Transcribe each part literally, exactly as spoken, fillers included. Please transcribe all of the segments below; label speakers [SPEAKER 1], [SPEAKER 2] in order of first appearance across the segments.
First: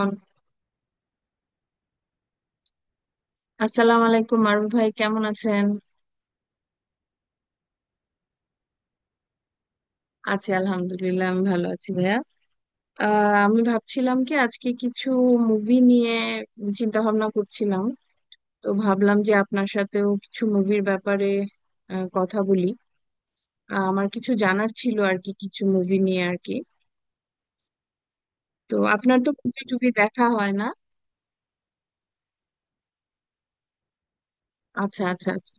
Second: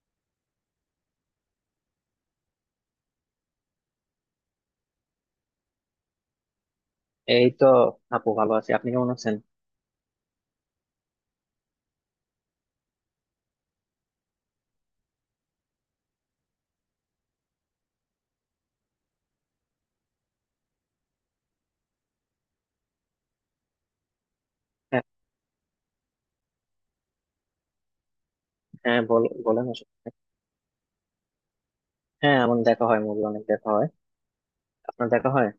[SPEAKER 1] On- আসসালামু আলাইকুম মারুফ ভাই, কেমন আছেন?
[SPEAKER 2] এই তো আপু, ভালো আছি। আপনি কেমন আছেন?
[SPEAKER 1] আছি, আলহামদুলিল্লাহ। আমি ভালো আছি ভাইয়া। আহ, আমি ভাবছিলাম কি আজকে কিছু মুভি নিয়ে চিন্তা ভাবনা করছিলাম। তো ভাবলাম যে আপনার সাথেও কিছু মুভির ব্যাপারে আহ, কথা বলি। আহ, আমার কিছু জানার ছিল
[SPEAKER 2] হ্যাঁ,
[SPEAKER 1] আর কি, কিছু মুভি নিয়ে আর কি। তো
[SPEAKER 2] হ্যাঁ
[SPEAKER 1] আপনার তো
[SPEAKER 2] বল-
[SPEAKER 1] মুভি
[SPEAKER 2] বলেন
[SPEAKER 1] টুভি
[SPEAKER 2] আসলে।
[SPEAKER 1] দেখা হয় না?
[SPEAKER 2] হ্যাঁ, আমার দেখা হয়, মুভি অনেক দেখা হয়।
[SPEAKER 1] আচ্ছা,
[SPEAKER 2] আপনার
[SPEAKER 1] আচ্ছা,
[SPEAKER 2] দেখা হয়?
[SPEAKER 1] আচ্ছা।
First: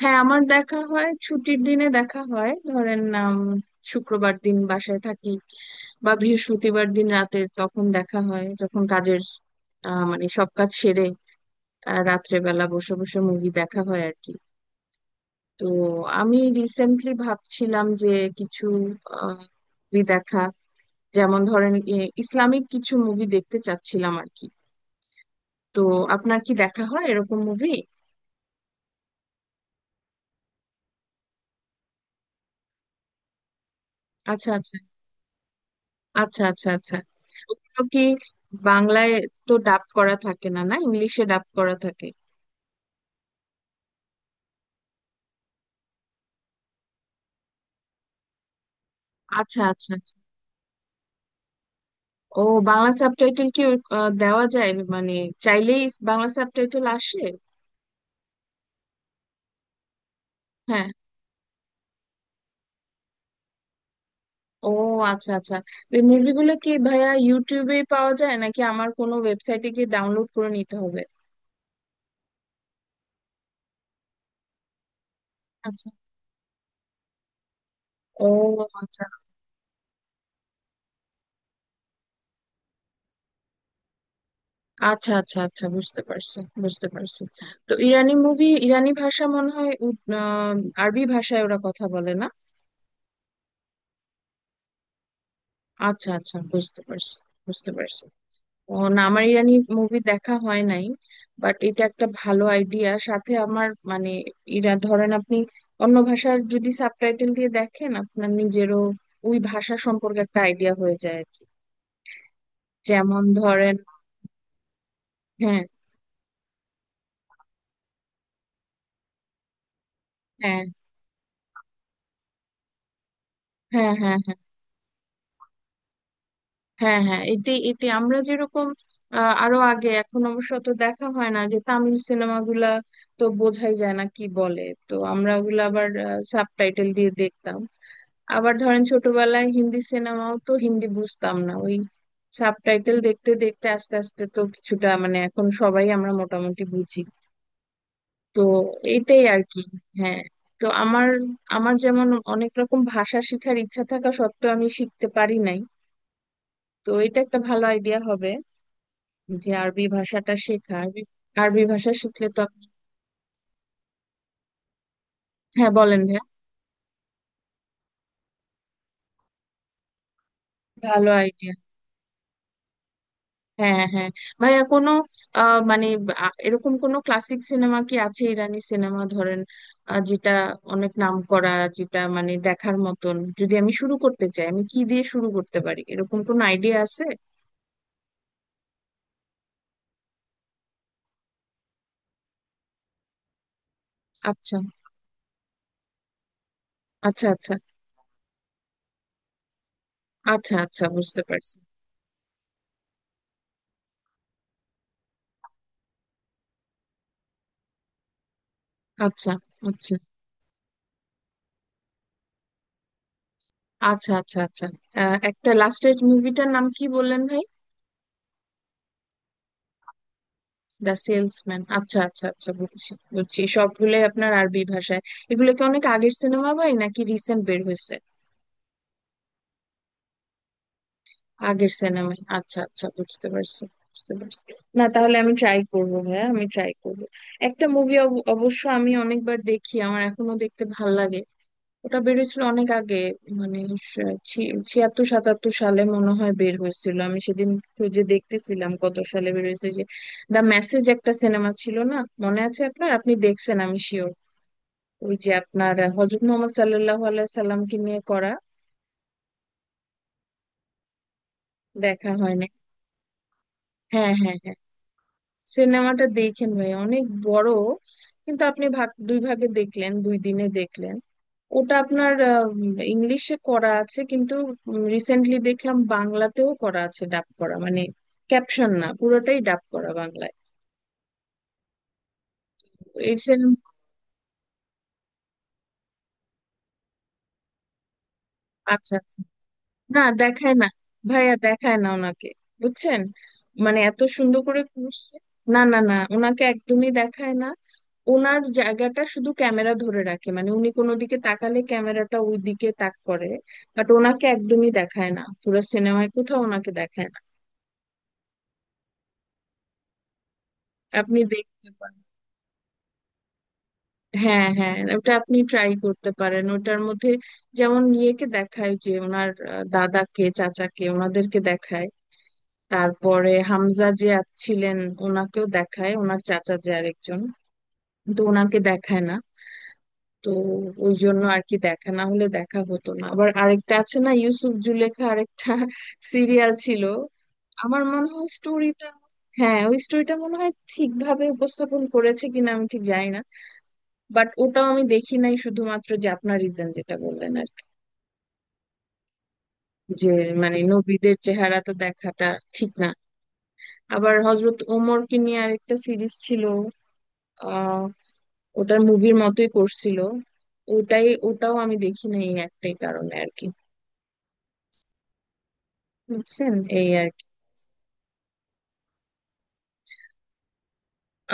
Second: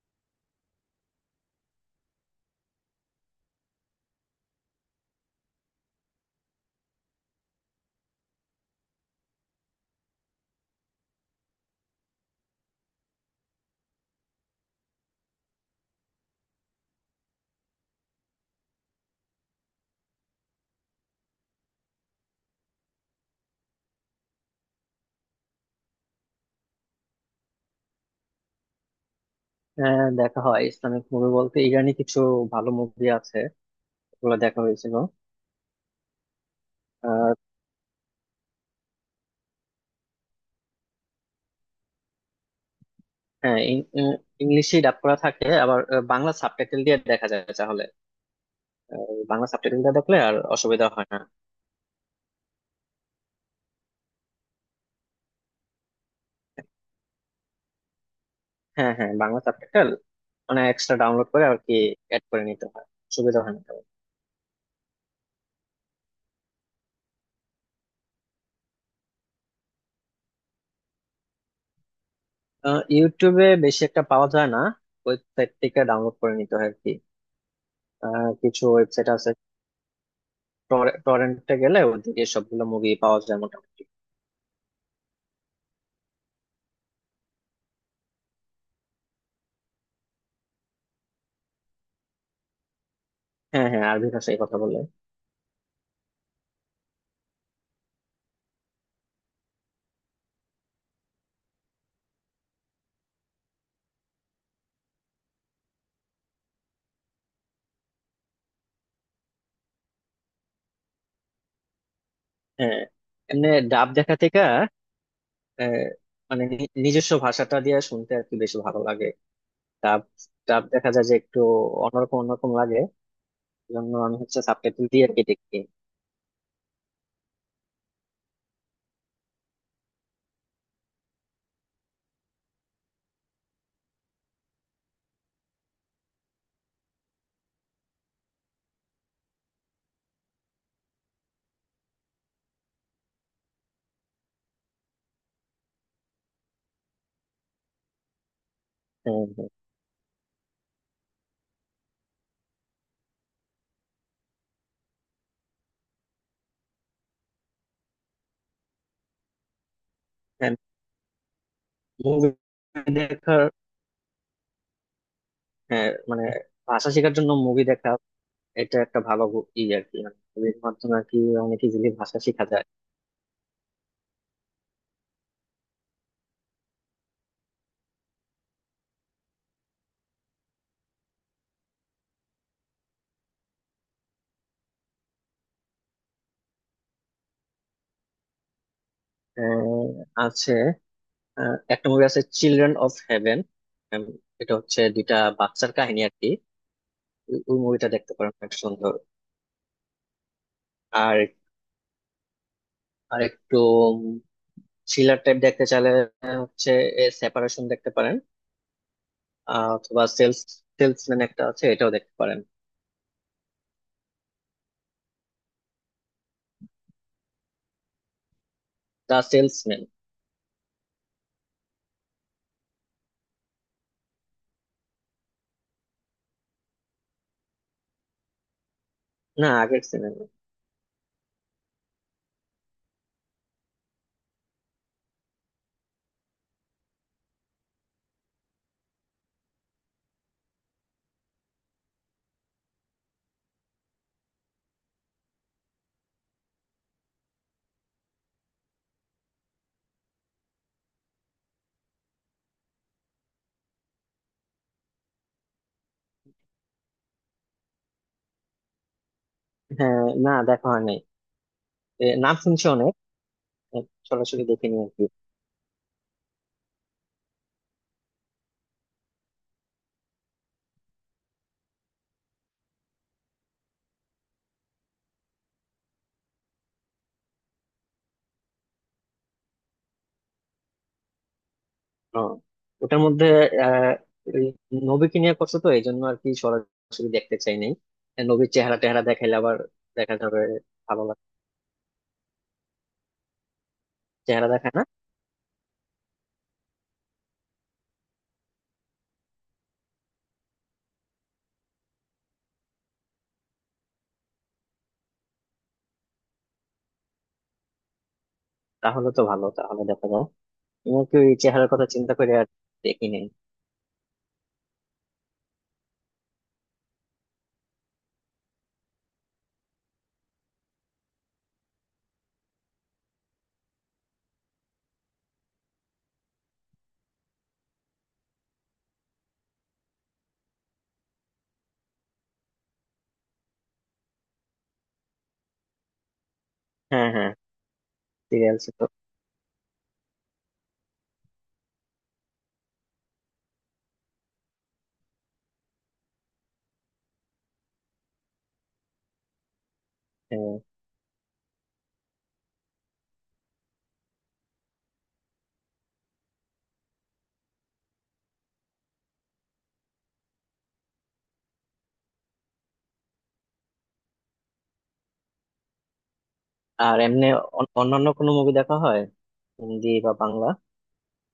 [SPEAKER 1] হ্যাঁ আমার দেখা হয় ছুটির দিনে, দেখা হয় ধরেন উম, শুক্রবার দিন বাসায় থাকি, বা বৃহস্পতিবার দিন রাতে, তখন দেখা হয় যখন কাজের আহ, মানে সব কাজ সেরে আহ, রাত্রেবেলা বসে বসে মুভি দেখা হয় আর কি। তো আমি রিসেন্টলি ভাবছিলাম যে কিছু মুভি দেখা, যেমন ধরেন এ, ইসলামিক কিছু মুভি দেখতে চাচ্ছিলাম আর কি। তো আপনার কি দেখা হয় এরকম মুভি?
[SPEAKER 2] হ্যাঁ, দেখা হয়। ইসলামিক মুভি বলতে ইরানি কিছু ভালো মুভি আছে, ওগুলো
[SPEAKER 1] আচ্ছা,
[SPEAKER 2] দেখা
[SPEAKER 1] আচ্ছা,
[SPEAKER 2] হয়েছিল।
[SPEAKER 1] আচ্ছা, আচ্ছা, আচ্ছা।
[SPEAKER 2] আর
[SPEAKER 1] ওগুলো কি বাংলায় তো ডাব করা থাকে না, না ইংলিশে ডাব করা থাকে?
[SPEAKER 2] হ্যাঁ, ইংলিশে ডাব করা থাকে, আবার আহ, বাংলা সাবটাইটেল দিয়ে দেখা যায় তাহলে। আহ, বাংলা
[SPEAKER 1] আচ্ছা,
[SPEAKER 2] সাবটাইটেল
[SPEAKER 1] আচ্ছা,
[SPEAKER 2] দিয়ে
[SPEAKER 1] আচ্ছা।
[SPEAKER 2] দেখলে আর অসুবিধা হয় না।
[SPEAKER 1] ও, বাংলা সাবটাইটেল কি আহ, দেওয়া যায়, মানে চাইলেই বাংলা সাবটাইটেল আসে?
[SPEAKER 2] হ্যাঁ, হ্যাঁ, বাংলা সাবটাইটেল মানে
[SPEAKER 1] হ্যাঁ।
[SPEAKER 2] এক্সট্রা ডাউনলোড করে আর কি, অ্যাড করে নিতে হয়। সুবিধা হয় না তেমন।
[SPEAKER 1] ও, আচ্ছা, আচ্ছা। এই মুভিগুলো কি ভাইয়া ইউটিউবে পাওয়া যায় নাকি আমার কোনো ওয়েবসাইটে গিয়ে ডাউনলোড করে নিতে হবে?
[SPEAKER 2] আহ, ইউটিউবে বেশি একটা পাওয়া যায় না, ওয়েবসাইট থেকে
[SPEAKER 1] আচ্ছা।
[SPEAKER 2] ডাউনলোড করে নিতে হয়।
[SPEAKER 1] ও,
[SPEAKER 2] আহ, কিছু
[SPEAKER 1] আচ্ছা।
[SPEAKER 2] ওয়েবসাইট আছে। টরেন্টে গেলে ওদিকে সবগুলো মুভি পাওয়া যায় মোটামুটি।
[SPEAKER 1] আচ্ছা, আচ্ছা, আচ্ছা, বুঝতে পারছি, বুঝতে পারছি। তো ইরানি মুভি, ইরানি ভাষা মনে হয় উদ- আহ, আরবি ভাষায় ওরা কথা বলে না?
[SPEAKER 2] হ্যাঁ, হ্যাঁ, আরবি ভাষায় কথা বলে।
[SPEAKER 1] আচ্ছা, আচ্ছা, বুঝতে পারছি, বুঝতে পারছি। ও না, আমার ইরানি মুভি দেখা হয় নাই। বাট এটা একটা ভালো আইডিয়া, সাথে আমার মানে ইরা ধরেন আপনি অন্য ভাষার যদি সাবটাইটেল দিয়ে দেখেন, আপনার নিজেরও ওই ভাষা সম্পর্কে একটা আইডিয়া হয়ে যায় আর কি।
[SPEAKER 2] হ্যাঁ,
[SPEAKER 1] যেমন
[SPEAKER 2] এমনি
[SPEAKER 1] ধরেন,
[SPEAKER 2] ডাব দেখা থেকে
[SPEAKER 1] হ্যাঁ,
[SPEAKER 2] আহ, মানে নি- নিজস্ব ভাষাটা দিয়ে শুনতে আর কি বেশি ভালো লাগে। ডাব,
[SPEAKER 1] হ্যাঁ,
[SPEAKER 2] ডাব দেখা যায় যে একটু অন্যরকম অন্যরকম লাগে,
[SPEAKER 1] হ্যাঁ,
[SPEAKER 2] জন্য আমি
[SPEAKER 1] হ্যাঁ, হ্যাঁ,
[SPEAKER 2] হচ্ছে সাবটাইটেল দিয়ে আর কি দেখি।
[SPEAKER 1] হ্যাঁ, হ্যাঁ এটি এটি আমরা যেরকম আহ, আরো আগে, এখন অবশ্য তো দেখা হয় না, যে তামিল সিনেমাগুলা তো বোঝাই যায় না কি বলে, তো আমরা ওগুলো আবার সাবটাইটেল দিয়ে দেখতাম। আবার ধরেন ছোটবেলায় হিন্দি সিনেমাও, তো হিন্দি বুঝতাম না, ওই সাবটাইটেল দেখতে দেখতে আস্তে আস্তে তো কিছুটা, মানে এখন সবাই আমরা মোটামুটি বুঝি। তো এইটাই
[SPEAKER 2] হ্যাঁ,
[SPEAKER 1] আর কি। হ্যাঁ। তো আমার, আমার যেমন অনেক রকম ভাষা শেখার ইচ্ছা থাকা সত্ত্বেও আমি শিখতে পারি নাই। তো এটা একটা ভালো আইডিয়া হবে যে আরবি ভাষাটা
[SPEAKER 2] হ্যাঁ,
[SPEAKER 1] শেখা, আরবি, আরবি ভাষা শিখলে
[SPEAKER 2] মুভি
[SPEAKER 1] তো।
[SPEAKER 2] দেখার।
[SPEAKER 1] হ্যাঁ
[SPEAKER 2] হ্যাঁ,
[SPEAKER 1] বলেন ভাইয়া।
[SPEAKER 2] মানে ভাষা শেখার জন্য মুভি দেখা, এটা একটা ভালো গু- ই আর কি, মুভির মাধ্যমে আর
[SPEAKER 1] ভালো
[SPEAKER 2] কি
[SPEAKER 1] আইডিয়া।
[SPEAKER 2] অনেক ইজিলি ভাষা শেখা যায়।
[SPEAKER 1] হ্যাঁ, হ্যাঁ। ভাইয়া কোনো আহ, মানে আ- এরকম কোনো ক্লাসিক সিনেমা কি আছে, ইরানি সিনেমা ধরেন আহ, যেটা অনেক নাম করা, যেটা মানে দেখার মতন, যদি আমি শুরু করতে চাই আমি কি দিয়ে শুরু করতে পারি, এরকম কোনো আইডিয়া আছে?
[SPEAKER 2] আহ, আছে। আহ, একটা মুভি আছে, চিলড্রেন অফ হেভেন। এটা
[SPEAKER 1] আচ্ছা,
[SPEAKER 2] হচ্ছে দুইটা বাচ্চার কাহিনী আর কি।
[SPEAKER 1] আচ্ছা,
[SPEAKER 2] ওই
[SPEAKER 1] আচ্ছা,
[SPEAKER 2] ওই মুভিটা দেখতে পারেন, অনেক সুন্দর।
[SPEAKER 1] আচ্ছা, আচ্ছা,
[SPEAKER 2] আর,
[SPEAKER 1] বুঝতে পারছি।
[SPEAKER 2] আর একটু থ্রিলার টাইপ দেখতে চাইলে আহ, হচ্ছে সেপারেশন দেখতে পারেন।
[SPEAKER 1] আচ্ছা,
[SPEAKER 2] আহ,
[SPEAKER 1] আচ্ছা,
[SPEAKER 2] অথবা সেলস, সেলসম্যান একটা আছে, এটাও দেখতে পারেন।
[SPEAKER 1] আচ্ছা, আচ্ছা, আচ্ছা। আহ, একটা লাস্টের মুভিটার নাম কি বললেন ভাই?
[SPEAKER 2] The salesman.
[SPEAKER 1] দ্য সেলসম্যান, আচ্ছা, আচ্ছা, আচ্ছা, বুঝছি, বুঝছি। সবগুলোই আপনার আরবি ভাষায়। এগুলো কি অনেক আগের সিনেমা ভাই, নাকি রিসেন্ট বের হয়েছে?
[SPEAKER 2] না, আগের সিনেমা।
[SPEAKER 1] আগের সিনেমায়, আচ্ছা, আচ্ছা, বুঝতে পারছি, বুঝতে পারছি। না তাহলে আমি ট্রাই করবো ভাইয়া, আমি ট্রাই করবো। একটা মুভি অবশ্য আমি অনেকবার দেখি, আমার এখনো দেখতে ভাল লাগে। ওটা বেরিয়েছিল অনেক আগে, মানে স- ছি- ছিয়াত্তর সাতাত্তর সালে মনে হয় বের হয়েছিল। আমি সেদিন খুঁজে দেখতেছিলাম কত সালে বের হয়েছে যে, দ্য মেসেজ একটা সিনেমা ছিল না? মনে আছে আপনার? আপনি দেখছেন আমি শিওর। ওই যে আপনার হজরত মোহাম্মদ সাল্লাল্লাহু আলাইহি সাল্লামকে নিয়ে করা।
[SPEAKER 2] হ্যাঁ, না দেখা হয় নাই। এ,
[SPEAKER 1] দেখা
[SPEAKER 2] নাম
[SPEAKER 1] হয়নি?
[SPEAKER 2] শুনছি অনেক,
[SPEAKER 1] হ্যাঁ, হ্যাঁ,
[SPEAKER 2] সরাসরি
[SPEAKER 1] হ্যাঁ।
[SPEAKER 2] দেখিনি আর কি।
[SPEAKER 1] সিনেমাটা দেখেন ভাই, অনেক বড় কিন্তু, আপনি ভাগ দুই ভাগে দেখলেন, দুই দিনে দেখলেন। ওটা আপনার ইংলিশে করা আছে কিন্তু রিসেন্টলি দেখলাম বাংলাতেও করা আছে, ডাব করা, মানে ক্যাপশন না, পুরোটাই ডাব করা বাংলায়।
[SPEAKER 2] ও, ওটার
[SPEAKER 1] এই
[SPEAKER 2] মধ্যে
[SPEAKER 1] সিনেমা
[SPEAKER 2] আহ, ওই নবীকে নিয়ে করছে, তো এই জন্য আর কি সরাসরি দেখতে চাই নাই। আর নবীর চেহারা
[SPEAKER 1] আচ্ছা,
[SPEAKER 2] টেহারা
[SPEAKER 1] আচ্ছা।
[SPEAKER 2] দেখাইলে আবার
[SPEAKER 1] না
[SPEAKER 2] দেখা যাবে,
[SPEAKER 1] দেখায় না
[SPEAKER 2] ভালো লাগে।
[SPEAKER 1] ভাইয়া, দেখায় না ওনাকে, বুঝছেন? মানে এত সুন্দর
[SPEAKER 2] চেহারা
[SPEAKER 1] করে
[SPEAKER 2] দেখায় না?
[SPEAKER 1] করছে, না না না, ওনাকে একদমই দেখায় না। ওনার জায়গাটা শুধু ক্যামেরা ধরে রাখে, মানে উনি কোনো দিকে তাকালে ক্যামেরাটা ওই দিকে তাক করে, বাট ওনাকে একদমই দেখায় না, পুরো সিনেমায় কোথাও ওনাকে দেখায় না।
[SPEAKER 2] তাহলে তো ভালো, তাহলে দেখা যাও। তোমার কি
[SPEAKER 1] আপনি
[SPEAKER 2] ওই
[SPEAKER 1] দেখতে
[SPEAKER 2] চেহারার কথা
[SPEAKER 1] পারেন।
[SPEAKER 2] চিন্তা করে আর দেখি নাই।
[SPEAKER 1] হ্যাঁ, হ্যাঁ ওটা আপনি ট্রাই করতে পারেন। ওটার মধ্যে যেমন ইয়েকে দেখায় যে ওনার আহ, দাদাকে, চাচাকে, ওনাদেরকে দেখায়। তারপরে হামজা যে আ- ছিলেন, ওনাকেও দেখায়, ওনার চাচা যে আরেকজন, কিন্তু ওনাকে দেখায় না। তো ওই জন্য আর কি, দেখা না হলে দেখা হতো না। আবার আরেকটা আছে না, ইউসুফ জুলেখা আরেকটা সিরিয়াল ছিল।
[SPEAKER 2] হ্যাঁ, হ্যাঁ,
[SPEAKER 1] আমার মনে হয়
[SPEAKER 2] সিরিয়াল ছিল।
[SPEAKER 1] স্টোরিটা, হ্যাঁ ওই স্টোরিটা মনে হয় ঠিকভাবে উপস্থাপন করেছে কিনা আমি ঠিক জানি না। বাট ওটাও আমি দেখি নাই, শুধুমাত্র যে আপনার রিজন যেটা বললেন আর কি, যে
[SPEAKER 2] হ্যাঁ।
[SPEAKER 1] মানে নবীদের চেহারা তো দেখাটা ঠিক না। আবার হজরত ওমরকে নিয়ে আরেকটা সিরিজ ছিল, আহ ওটার মুভির মতোই করছিল, ওটাই, ওটাও আমি দেখি না এই একটাই কারণে আর কি, বুঝছেন। এই
[SPEAKER 2] আর
[SPEAKER 1] আর কি।
[SPEAKER 2] এমনি অন- অন্যান্য কোনো মুভি দেখা হয়, হিন্দি বা বাংলা?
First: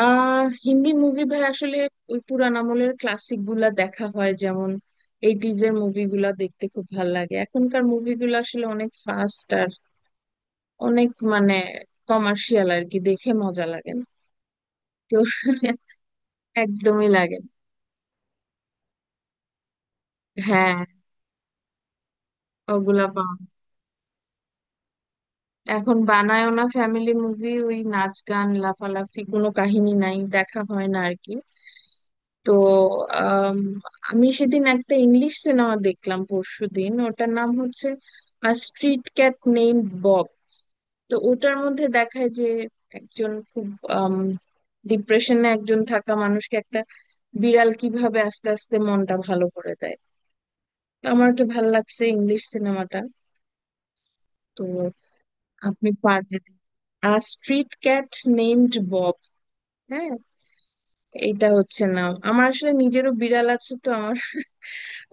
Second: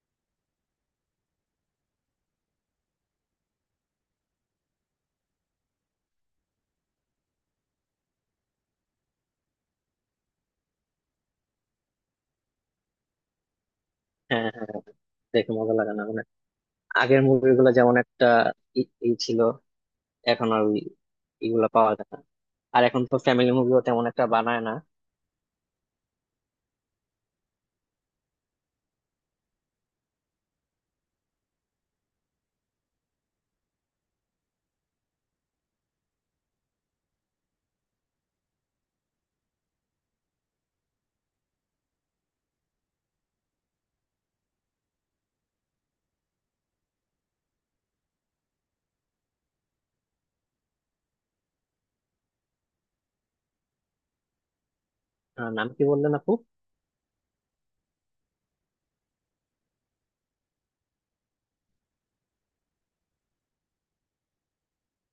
[SPEAKER 1] আহ হিন্দি মুভি ভাই আসলে ওই পুরান আমলের ক্লাসিক গুলা দেখা হয়, যেমন এইটিজ এর মুভিগুলা দেখতে খুব ভাল লাগে। এখনকার মুভিগুলো আসলে অনেক ফাস্ট আর অনেক মানে কমার্শিয়াল আর কি, দেখে মজা লাগে না।
[SPEAKER 2] হ্যাঁ, হ্যাঁ, হ্যাঁ,
[SPEAKER 1] তো
[SPEAKER 2] দেখে মজা লাগে না মানে।
[SPEAKER 1] একদমই
[SPEAKER 2] আগের
[SPEAKER 1] লাগে না।
[SPEAKER 2] মুভিগুলো যেমন একটা ই, ই ছিল, এখন আর
[SPEAKER 1] হ্যাঁ
[SPEAKER 2] ওই- এগুলা পাওয়া যায় না। আর এখন
[SPEAKER 1] ওগুলা
[SPEAKER 2] তো
[SPEAKER 1] পাওয়া,
[SPEAKER 2] ফ্যামিলি মুভিও তেমন একটা বানায় না।
[SPEAKER 1] এখন বানায়ও না ফ্যামিলি মুভি, ওই নাচ গান লাফালাফি কোনো কাহিনী নাই, দেখা হয় না আর কি। তো আম, আমি সেদিন একটা ইংলিশ সিনেমা দেখলাম পরশুদিন, ওটার নাম হচ্ছে স্ট্রিট ক্যাট নেম বব। তো ওটার মধ্যে দেখায় যে একজন খুব ডিপ্রেশনে একজন থাকা মানুষকে একটা বিড়াল কিভাবে আস্তে আস্তে মনটা ভালো করে দেয়। তো আমার একটু ভালো লাগছে ইংলিশ সিনেমাটা। তো
[SPEAKER 2] আহ, নাম কি
[SPEAKER 1] আপনি
[SPEAKER 2] বললেন আপু?
[SPEAKER 1] পারবেন, আর স্ট্রিট ক্যাট নেমড বব। হ্যাঁ, এইটা হচ্ছে না, আমার আসলে নিজেরও বিড়াল আছে, তো আমার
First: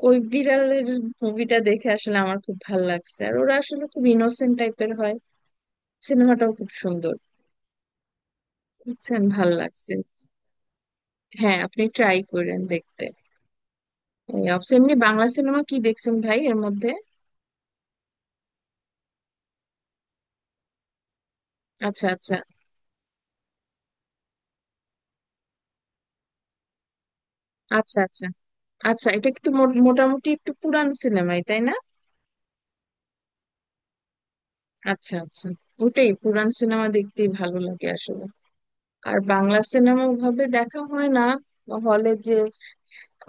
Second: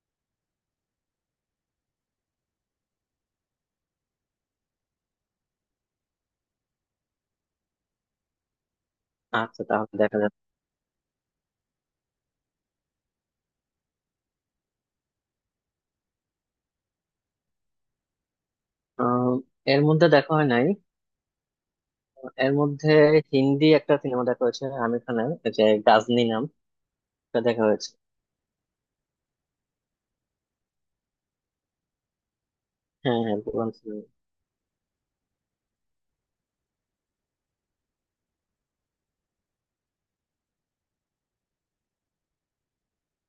[SPEAKER 1] ওই বিড়ালের মুভিটা দেখে আসলে আমার খুব ভাল লাগছে। আর ওরা আসলে খুব ইনোসেন্ট টাইপের হয়, সিনেমাটাও খুব সুন্দর, বুঝছেন, ভাল
[SPEAKER 2] আচ্ছা,
[SPEAKER 1] লাগছে।
[SPEAKER 2] তাহলে দেখা যাক।
[SPEAKER 1] হ্যাঁ আপনি ট্রাই করেন দেখতে। এই অবশ্য এমনি বাংলা সিনেমা কি দেখছেন ভাই এর মধ্যে?
[SPEAKER 2] আহ, এর মধ্যে দেখা হয় নাই।
[SPEAKER 1] আচ্ছা, আচ্ছা,
[SPEAKER 2] এর মধ্যে হিন্দি একটা সিনেমা দেখা হয়েছে আমির খানের, যে গাজনি নাম, এটা দেখা হয়েছে।
[SPEAKER 1] আচ্ছা, আচ্ছা, আচ্ছা। এটা একটু মো- মোটামুটি একটু পুরান সিনেমাই তাই না?
[SPEAKER 2] হ্যাঁ, হ্যাঁ, পুরান সিনেমা।
[SPEAKER 1] আচ্ছা, আচ্ছা। ওটাই, পুরান সিনেমা দেখতেই ভালো লাগে আসলে। আর বাংলা সিনেমা ওভাবে দেখা হয় না, হলে যে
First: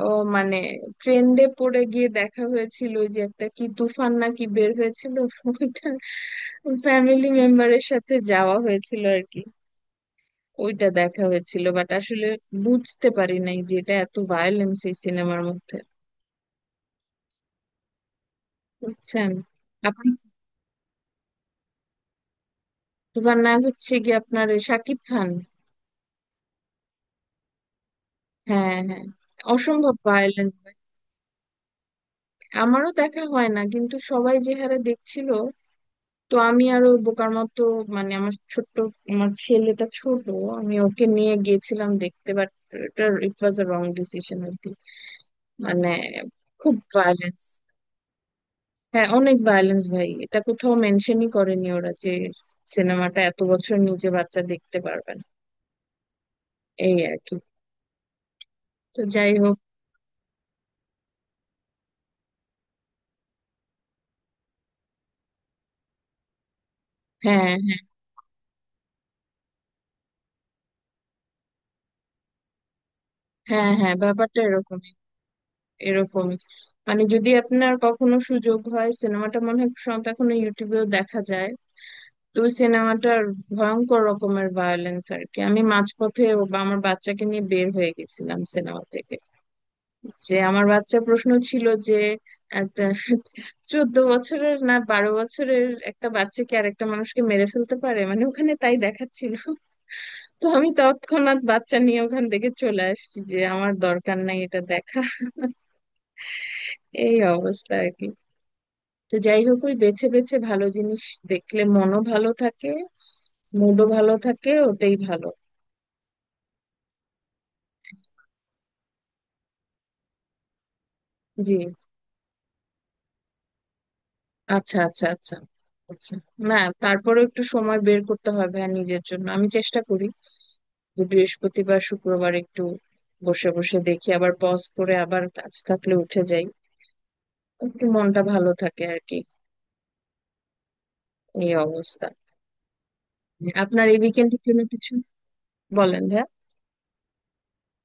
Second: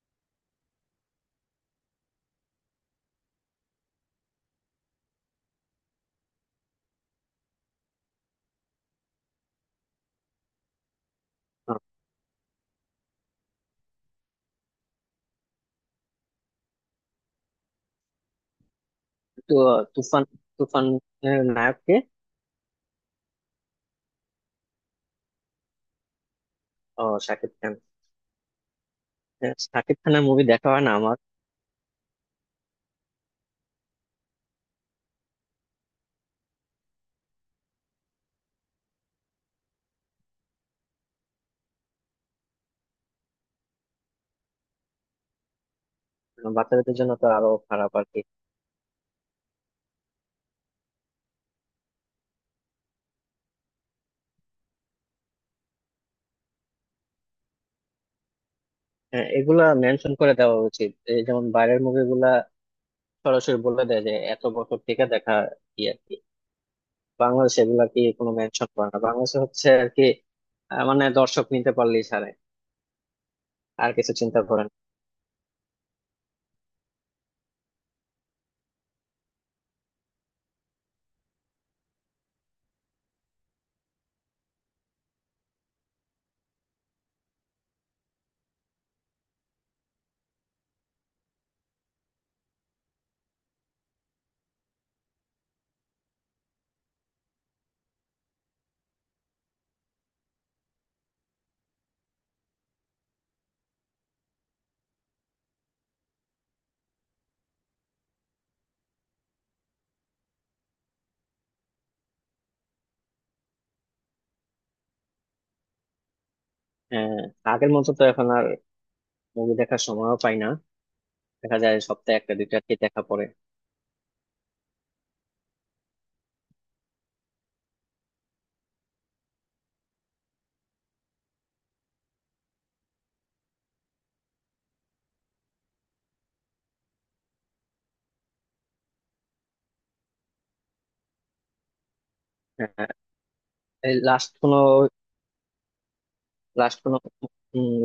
[SPEAKER 1] ও মানে ট্রেন্ডে পড়ে গিয়ে দেখা হয়েছিল, ওই যে একটা কি তুফান নাকি বের হয়েছিল, ওইটা ফ্যামিলি মেম্বারের সাথে যাওয়া হয়েছিল আর কি, ওইটা দেখা হয়েছিল।
[SPEAKER 2] আহ,
[SPEAKER 1] বাট আসলে বুঝতে পারি নাই যে এটা এত ভায়োলেন্স এই সিনেমার মধ্যে, বুঝছেন।
[SPEAKER 2] তো
[SPEAKER 1] আপনি,
[SPEAKER 2] তুফান, তুফান এর নায়ক কে?
[SPEAKER 1] তুফান নায়ক হচ্ছে কি আপনার ওই শাকিব খান।
[SPEAKER 2] ও, শাকিব খান।
[SPEAKER 1] হ্যাঁ, হ্যাঁ।
[SPEAKER 2] হ্যাঁ,
[SPEAKER 1] অসম্ভব
[SPEAKER 2] শাকিব খানের মুভি
[SPEAKER 1] ভায়োলেন্স,
[SPEAKER 2] দেখা হয় না আমার।
[SPEAKER 1] আমারও দেখা হয় না কিন্তু সবাই যে হারে দেখছিল, তো আমি আরো বোকার মতো, মানে আমার ছোট্ট, আমার ছেলেটা ছোট, আমি ওকে নিয়ে গিয়েছিলাম দেখতে, বাট এটা ইট ওয়াজ আ রং ডিসিশন আর কি, মানে খুব
[SPEAKER 2] বাচ্চাদের জন্য তো
[SPEAKER 1] ভায়োলেন্স।
[SPEAKER 2] আরো খারাপ আর কি।
[SPEAKER 1] হ্যাঁ অনেক ভায়োলেন্স ভাই, এটা কোথাও মেনশনই করেনি ওরা যে সিনেমাটা এত বছর নিচে বাচ্চা দেখতে পারবে না, এই আর কি। তো
[SPEAKER 2] হ্যাঁ,
[SPEAKER 1] যাই হোক।
[SPEAKER 2] এগুলা মেনশন করে দেওয়া উচিত। এই যেমন বাইরের মুভিগুলা সরাসরি বলে দেয় যে এত বছর থেকে দেখা, ইয়ে, বাংলাদেশে
[SPEAKER 1] হ্যাঁ,
[SPEAKER 2] এগুলা কি কোনো মেনশন করে না? বাংলাদেশে হচ্ছে আর কি আহ, মানে দর্শক নিতে পারলেই ছাড়ে।
[SPEAKER 1] হ্যাঁ,
[SPEAKER 2] আর
[SPEAKER 1] হ্যাঁ,
[SPEAKER 2] কিছু
[SPEAKER 1] ব্যাপারটা
[SPEAKER 2] চিন্তা করেন।
[SPEAKER 1] এরকমই, এরকমই। মানে যদি আপনার কখনো সুযোগ হয়, সিনেমাটা মনে হয় সম্ভবত এখনো ইউটিউবেও দেখা যায়, দুই সিনেমাটার ভয়ঙ্কর রকমের ভায়োলেন্স আর কি। আমি মাঝপথে ও বা আমার বাচ্চাকে নিয়ে বের হয়ে গেছিলাম সিনেমা থেকে, যে আমার বাচ্চা প্রশ্ন ছিল যে একটা চোদ্দ বছরের, না বারো বছরের একটা বাচ্চাকে আর একটা মানুষকে মেরে ফেলতে পারে, মানে ওখানে তাই দেখাচ্ছিল। তো আমি তৎক্ষণাৎ বাচ্চা নিয়ে ওখান থেকে চলে আসছি, যে আমার দরকার নাই এটা দেখা। এই অবস্থা আর কি। তো যাই হোক, ওই বেছে বেছে ভালো জিনিস দেখলে মনও ভালো থাকে, মুডও ভালো থাকে, ওটাই ভালো।
[SPEAKER 2] আহ, আগের মতো তো এখন আর মুভি দেখার সময়ও পাই না।
[SPEAKER 1] জি।
[SPEAKER 2] দেখা যায় সপ্তাহে একটা দুইটা কি দেখা পড়ে।
[SPEAKER 1] আচ্ছা, আচ্ছা, আচ্ছা, আচ্ছা। না তারপরেও একটু সময় বের করতে হবে আর নিজের জন্য, আমি চেষ্টা করি যে বৃহস্পতিবার শুক্রবার একটু বসে বসে দেখি, আবার পজ করে আবার কাজ থাকলে উঠে যাই, একটু মনটা ভালো থাকে আর কি। এই অবস্থা।
[SPEAKER 2] আহ,
[SPEAKER 1] আপনার
[SPEAKER 2] এই
[SPEAKER 1] এই
[SPEAKER 2] লাস্ট
[SPEAKER 1] উইকেন্ডের
[SPEAKER 2] কোনো,
[SPEAKER 1] জন্য কিছু? বলেন ভাইয়া।
[SPEAKER 2] লাস্ট কোনো,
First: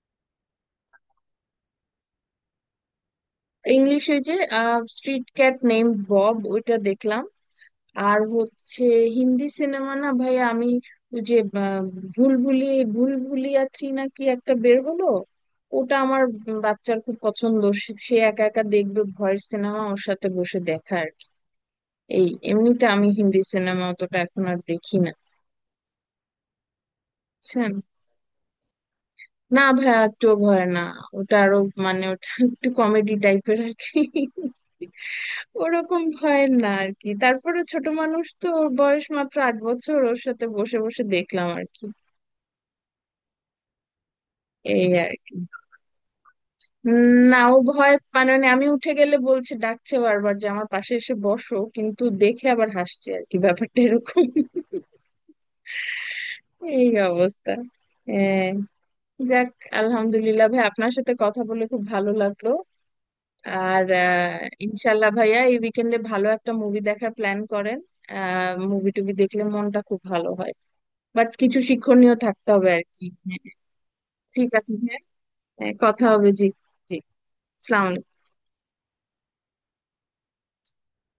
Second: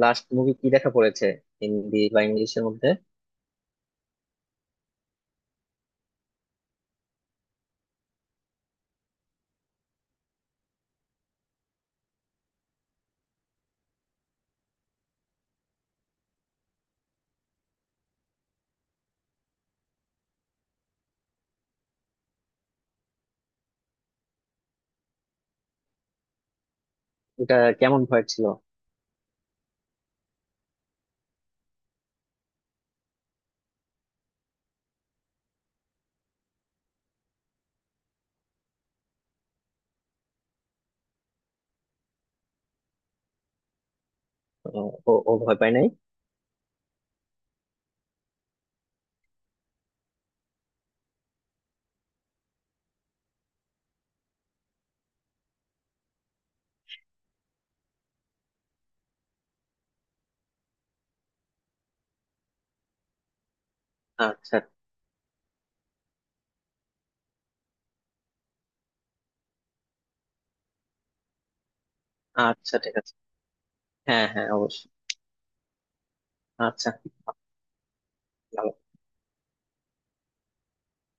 [SPEAKER 2] লাস্ট মুভি কি দেখা পড়েছে হিন্দি বা ইংলিশের মধ্যে?
[SPEAKER 1] ইংলিশে যে স্ট্রিট ক্যাট নেম বব, ওইটা দেখলাম। আর হচ্ছে হিন্দি সিনেমা, না ভাই আমি ওই যে আহ, ভুলভুলি ভুলভুলিয়া থ্রি না কি একটা বের হলো, ওটা আমার বাচ্চার খুব পছন্দ, সে সে একা একা দেখবে ভয়ের সিনেমা, ওর সাথে বসে দেখা আর কি। এই এমনিতে আমি হিন্দি সিনেমা অতটা এখন আর দেখি না,
[SPEAKER 2] এটা
[SPEAKER 1] বুঝছেন।
[SPEAKER 2] কেমন ভয় ছিল?
[SPEAKER 1] না ভাই একটু ভয় না, ওটা আরো মানে ওটা একটু কমেডি টাইপের আর কি, ওরকম ভয়ের না আর কি। তারপরে ছোট মানুষ তো, ওর বয়স মাত্র আট বছর, ওর সাথে বসে বসে দেখলাম আর কি। এই
[SPEAKER 2] আহ,
[SPEAKER 1] আর
[SPEAKER 2] ও ও
[SPEAKER 1] কি।
[SPEAKER 2] ভয় পায় নাই?
[SPEAKER 1] উম, না ও ভয় পায়, মানে আমি উঠে গেলে বলছে, ডাকছে বারবার যে আমার পাশে এসে বসো, কিন্তু দেখে আবার হাসছে আর কি, ব্যাপারটা এরকম। এই অবস্থা। হ্যাঁ। যাক, আলহামদুলিল্লাহ ভাই, আপনার সাথে কথা বলে খুব ভালো লাগলো। আর আহ,
[SPEAKER 2] আচ্ছা।
[SPEAKER 1] ইনশাল্লাহ ভাইয়া এই উইকেন্ডে ভালো একটা মুভি দেখার প্ল্যান করেন। আহ মুভি টুভি দেখলে মনটা খুব ভালো হয়, বাট কিছু শিক্ষণীয় থাকতে হবে
[SPEAKER 2] আচ্ছা,
[SPEAKER 1] আর
[SPEAKER 2] ঠিক
[SPEAKER 1] কি।
[SPEAKER 2] আছে।
[SPEAKER 1] হ্যাঁ।
[SPEAKER 2] হ্যাঁ, হ্যাঁ,
[SPEAKER 1] ঠিক আছে,
[SPEAKER 2] অবশ্যই।
[SPEAKER 1] হ্যাঁ, হ্যাঁ, কথা হবে, জি।
[SPEAKER 2] আচ্ছা।
[SPEAKER 1] জি। সালাম।
[SPEAKER 2] ভালো